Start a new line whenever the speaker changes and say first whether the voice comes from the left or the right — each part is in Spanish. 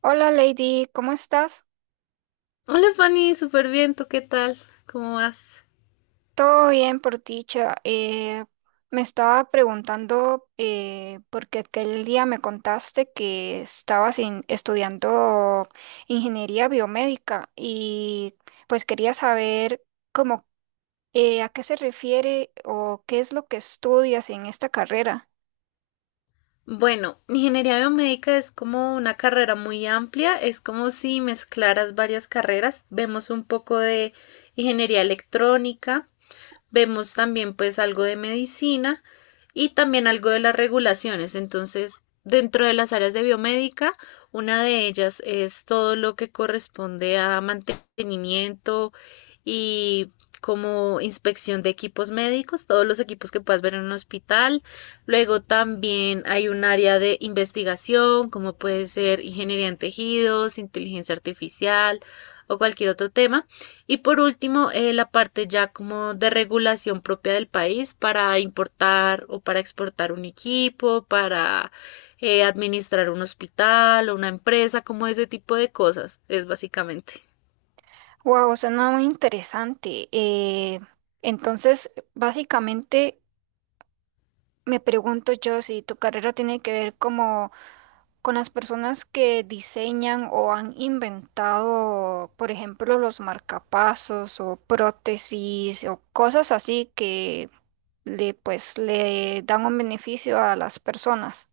right: Hola Lady, ¿cómo estás?
left: Hola Fanny, súper bien, ¿tú qué tal? ¿Cómo vas?
right: Todo bien por dicha. Me estaba preguntando porque aquel día me contaste que estabas estudiando ingeniería biomédica y pues quería saber cómo, a qué se refiere o qué es lo que estudias en esta carrera.
left: Bueno, ingeniería biomédica es como una carrera muy amplia, es como si mezclaras varias carreras. Vemos un poco de ingeniería electrónica, vemos también pues algo de medicina y también algo de las regulaciones. Entonces, dentro de las áreas de biomédica, una de ellas es todo lo que corresponde a mantenimiento y como inspección de equipos médicos, todos los equipos que puedas ver en un hospital. Luego también hay un área de investigación, como puede ser ingeniería en tejidos, inteligencia artificial o cualquier otro tema. Y por último, la parte ya como de regulación propia del país para importar o para exportar un equipo, para administrar un hospital o una empresa, como ese tipo de cosas, es básicamente.
right: Wow, suena muy interesante. Entonces, básicamente me pregunto yo si tu carrera tiene que ver como con las personas que diseñan o han inventado, por ejemplo, los marcapasos o prótesis o cosas así que pues, le dan un beneficio a las personas.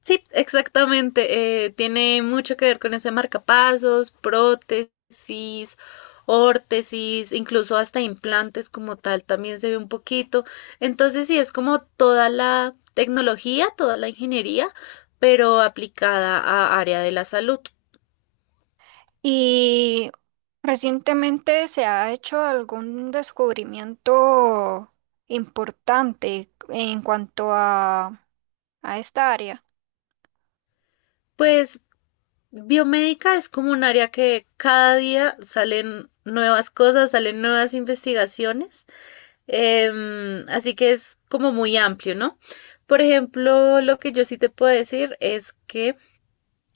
left: Sí, exactamente. Tiene mucho que ver con eso de marcapasos, prótesis, órtesis, incluso hasta implantes como tal también se ve un poquito. Entonces sí, es como toda la tecnología, toda la ingeniería, pero aplicada a área de la salud.
right: Y recientemente se ha hecho algún descubrimiento importante en cuanto a esta área.
left: Pues biomédica es como un área que cada día salen nuevas cosas, salen nuevas investigaciones. Así que es como muy amplio, ¿no? Por ejemplo, lo que yo sí te puedo decir es que,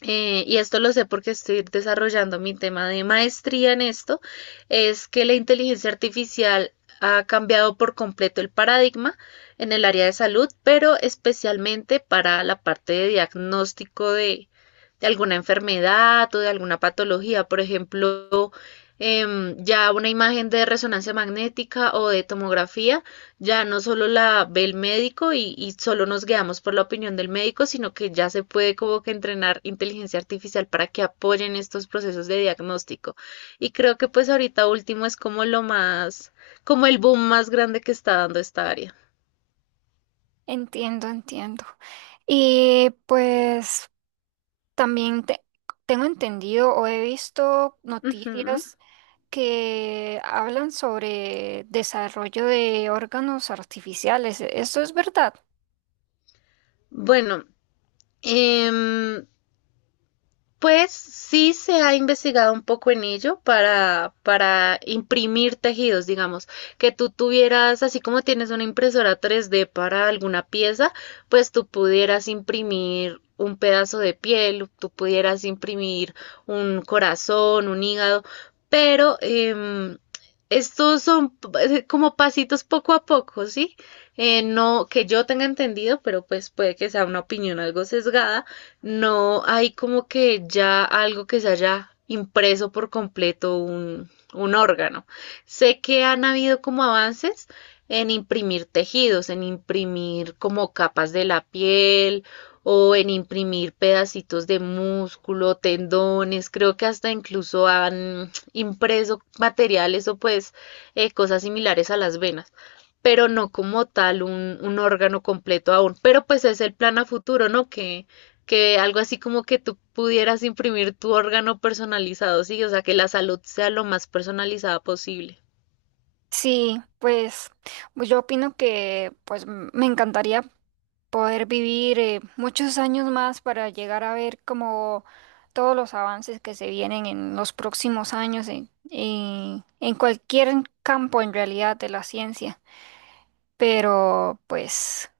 left: y esto lo sé porque estoy desarrollando mi tema de maestría en esto, es que la inteligencia artificial ha cambiado por completo el paradigma en el área de salud, pero especialmente para la parte de diagnóstico de alguna enfermedad o de alguna patología. Por ejemplo, ya una imagen de resonancia magnética o de tomografía ya no solo la ve el médico y solo nos guiamos por la opinión del médico, sino que ya se puede como que entrenar inteligencia artificial para que apoyen estos procesos de diagnóstico. Y creo que pues ahorita último es como lo más, como el boom más grande que está dando esta área.
right: Entiendo, entiendo. Y pues también tengo entendido o he visto
left: Ujú.
right: noticias que hablan sobre desarrollo de órganos artificiales. ¿Eso es verdad?
left: Bueno, em, pues sí se ha investigado un poco en ello para imprimir tejidos, digamos, que tú tuvieras, así como tienes una impresora 3D para alguna pieza, pues tú pudieras imprimir un pedazo de piel, tú pudieras imprimir un corazón, un hígado, pero estos son como pasitos poco a poco, ¿sí? No que yo tenga entendido, pero pues puede que sea una opinión algo sesgada, no hay como que ya algo que se haya impreso por completo un órgano. Sé que han habido como avances en imprimir tejidos, en imprimir como capas de la piel o en imprimir pedacitos de músculo, tendones, creo que hasta incluso han impreso materiales o pues cosas similares a las venas, pero no como tal un órgano completo aún. Pero pues es el plan a futuro, ¿no? Que algo así como que tú pudieras imprimir tu órgano personalizado, sí, o sea, que la salud sea lo más personalizada posible.
right: Sí, pues pues yo opino que pues me encantaría poder vivir, muchos años más para llegar a ver como todos los avances que se vienen en los próximos años en, en cualquier campo en realidad de la ciencia. Pero pues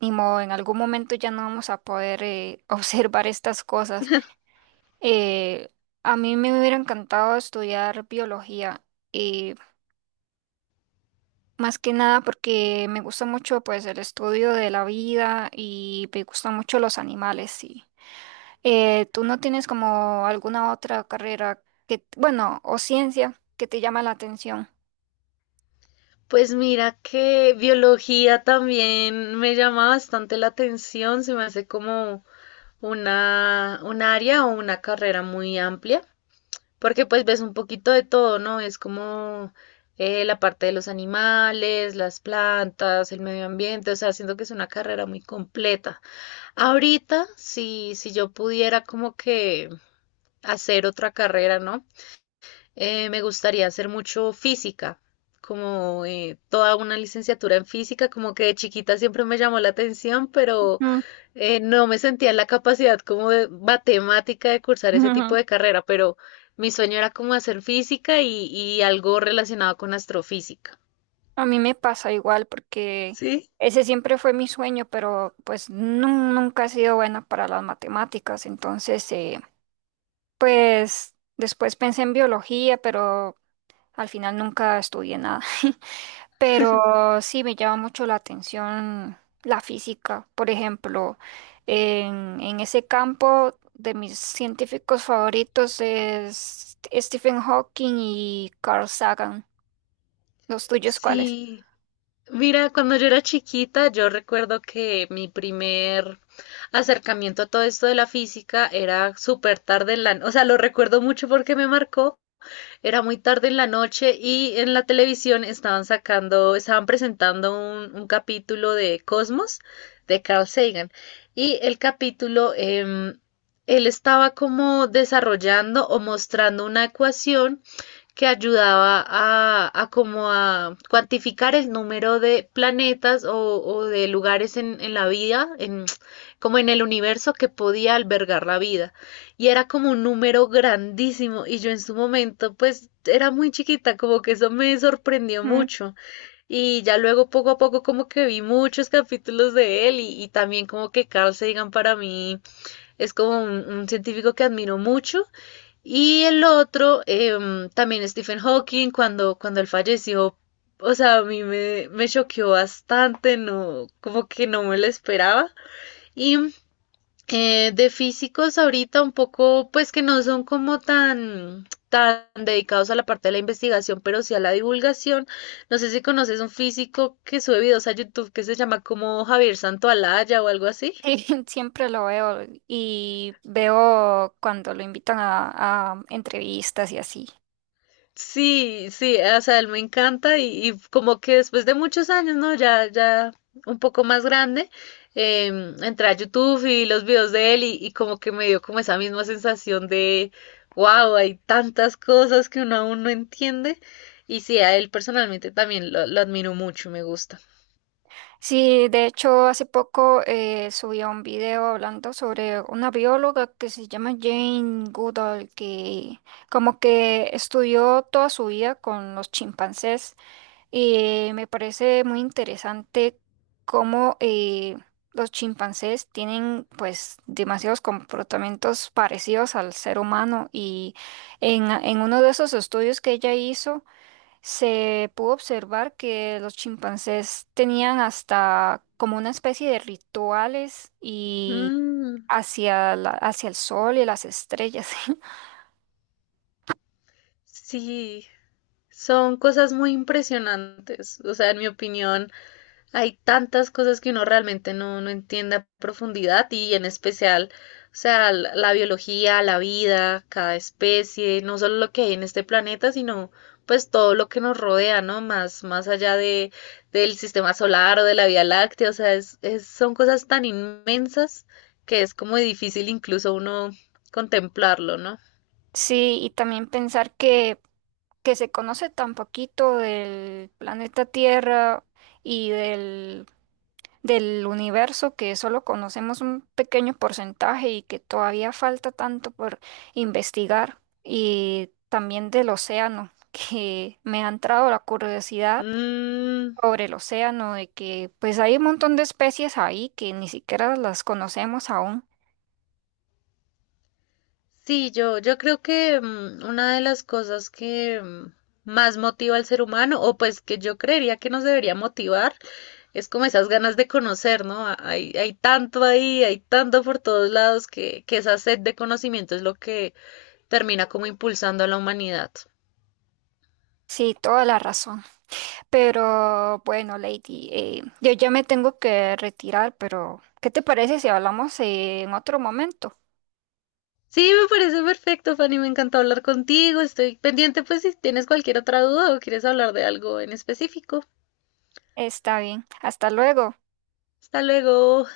right: ni modo, en algún momento ya no vamos a poder, observar estas cosas. Eh, a mí me hubiera encantado estudiar biología, eh, más que nada porque me gusta mucho pues el estudio de la vida y me gustan mucho los animales. Sí. ¿Tú no tienes como alguna otra carrera que, bueno, o ciencia que te llama la atención?
left: Pues mira que biología también me llama bastante la atención, se me hace como un área o una carrera muy amplia, porque pues ves un poquito de todo, ¿no? Es como la parte de los animales, las plantas, el medio ambiente, o sea, siento que es una carrera muy completa. Ahorita, si yo pudiera como que hacer otra carrera, ¿no? Me gustaría hacer mucho física, como toda una licenciatura en física, como que de chiquita siempre me llamó la atención, pero
right: Mm.
left: no me sentía en la capacidad como de matemática de cursar ese tipo de carrera, pero mi sueño era como hacer física y algo relacionado con astrofísica.
right: A mí me pasa igual porque
left: ¿Sí?
right: ese siempre fue mi sueño, pero pues nunca he sido buena para las matemáticas. Entonces, pues después pensé en biología, pero al final nunca estudié nada. Pero sí me llama mucho la atención la física. Por ejemplo, en ese campo, de mis científicos favoritos es Stephen Hawking y Carl Sagan. ¿Los tuyos cuáles?
left: Sí, mira, cuando yo era chiquita, yo recuerdo que mi primer acercamiento a todo esto de la física era súper tarde en la, o sea, lo recuerdo mucho porque me marcó, era muy tarde en la noche y en la televisión estaban sacando, estaban presentando un capítulo de Cosmos de Carl Sagan y el capítulo, él estaba como desarrollando o mostrando una ecuación que ayudaba a como a cuantificar el número de planetas o de lugares en la vida, en, como en el universo que podía albergar la vida. Y era como un número grandísimo y yo en su momento pues era muy chiquita, como que eso me sorprendió mucho. Y ya luego poco a poco como que vi muchos capítulos de él y también como que Carl Sagan para mí es como un científico que admiro mucho y el otro, también Stephen Hawking, cuando él falleció, o sea, a mí me choqueó bastante, no, como que no me lo esperaba. Y de físicos ahorita un poco, pues que no son como tan dedicados a la parte de la investigación, pero sí a la divulgación. No sé si conoces un físico que sube videos a YouTube que se llama como Javier Santoalaya o algo así.
right: Sí, siempre lo veo y veo cuando lo invitan a entrevistas y así.
left: Sí, sí, o sea, él me encanta y como que después de muchos años, ¿no? Ya un poco más grande, entré a YouTube y los videos de él y como que me dio como esa misma sensación de, wow, hay tantas cosas que uno aún no entiende. Y sí, a él personalmente también lo admiro mucho, me gusta.
right: Sí, de hecho, hace poco, subí un video hablando sobre una bióloga que se llama Jane Goodall, que como que estudió toda su vida con los chimpancés. Me parece muy interesante cómo, los chimpancés tienen pues demasiados comportamientos parecidos al ser humano, y en uno de esos estudios que ella hizo se pudo observar que los chimpancés tenían hasta como una especie de rituales y
left: Mm,
right: hacia hacia el sol y las estrellas.
left: sí, son cosas muy impresionantes. O sea, en mi opinión, hay tantas cosas que uno realmente no entiende a profundidad y en especial, o sea, la biología, la vida, cada especie, no solo lo que hay en este planeta, sino pues todo lo que nos rodea, ¿no? Más allá del sistema solar o de la Vía Láctea, o sea, son cosas tan inmensas que es como difícil incluso uno contemplarlo, ¿no?
right: Sí, y también pensar que se conoce tan poquito del planeta Tierra y del, del universo, que solo conocemos un pequeño porcentaje y que todavía falta tanto por investigar, y también del océano, que me ha entrado la curiosidad
left: Mm,
right: sobre el océano, de que pues hay un montón de especies ahí que ni siquiera las conocemos aún.
left: sí, yo creo que una de las cosas que más motiva al ser humano, o pues que yo creería que nos debería motivar, es como esas ganas de conocer, ¿no? Hay, hay tanto ahí, hay tanto por todos lados que esa sed de conocimiento es lo que termina como impulsando a la humanidad.
right: Sí, toda la razón. Pero bueno, Lady, yo ya me tengo que retirar, pero ¿qué te parece si hablamos, en otro momento?
left: Sí, me parece perfecto, Fanny, me encantó hablar contigo. Estoy pendiente, pues, si tienes cualquier otra duda o quieres hablar de algo en específico.
right: Está bien, hasta luego.
left: Hasta luego.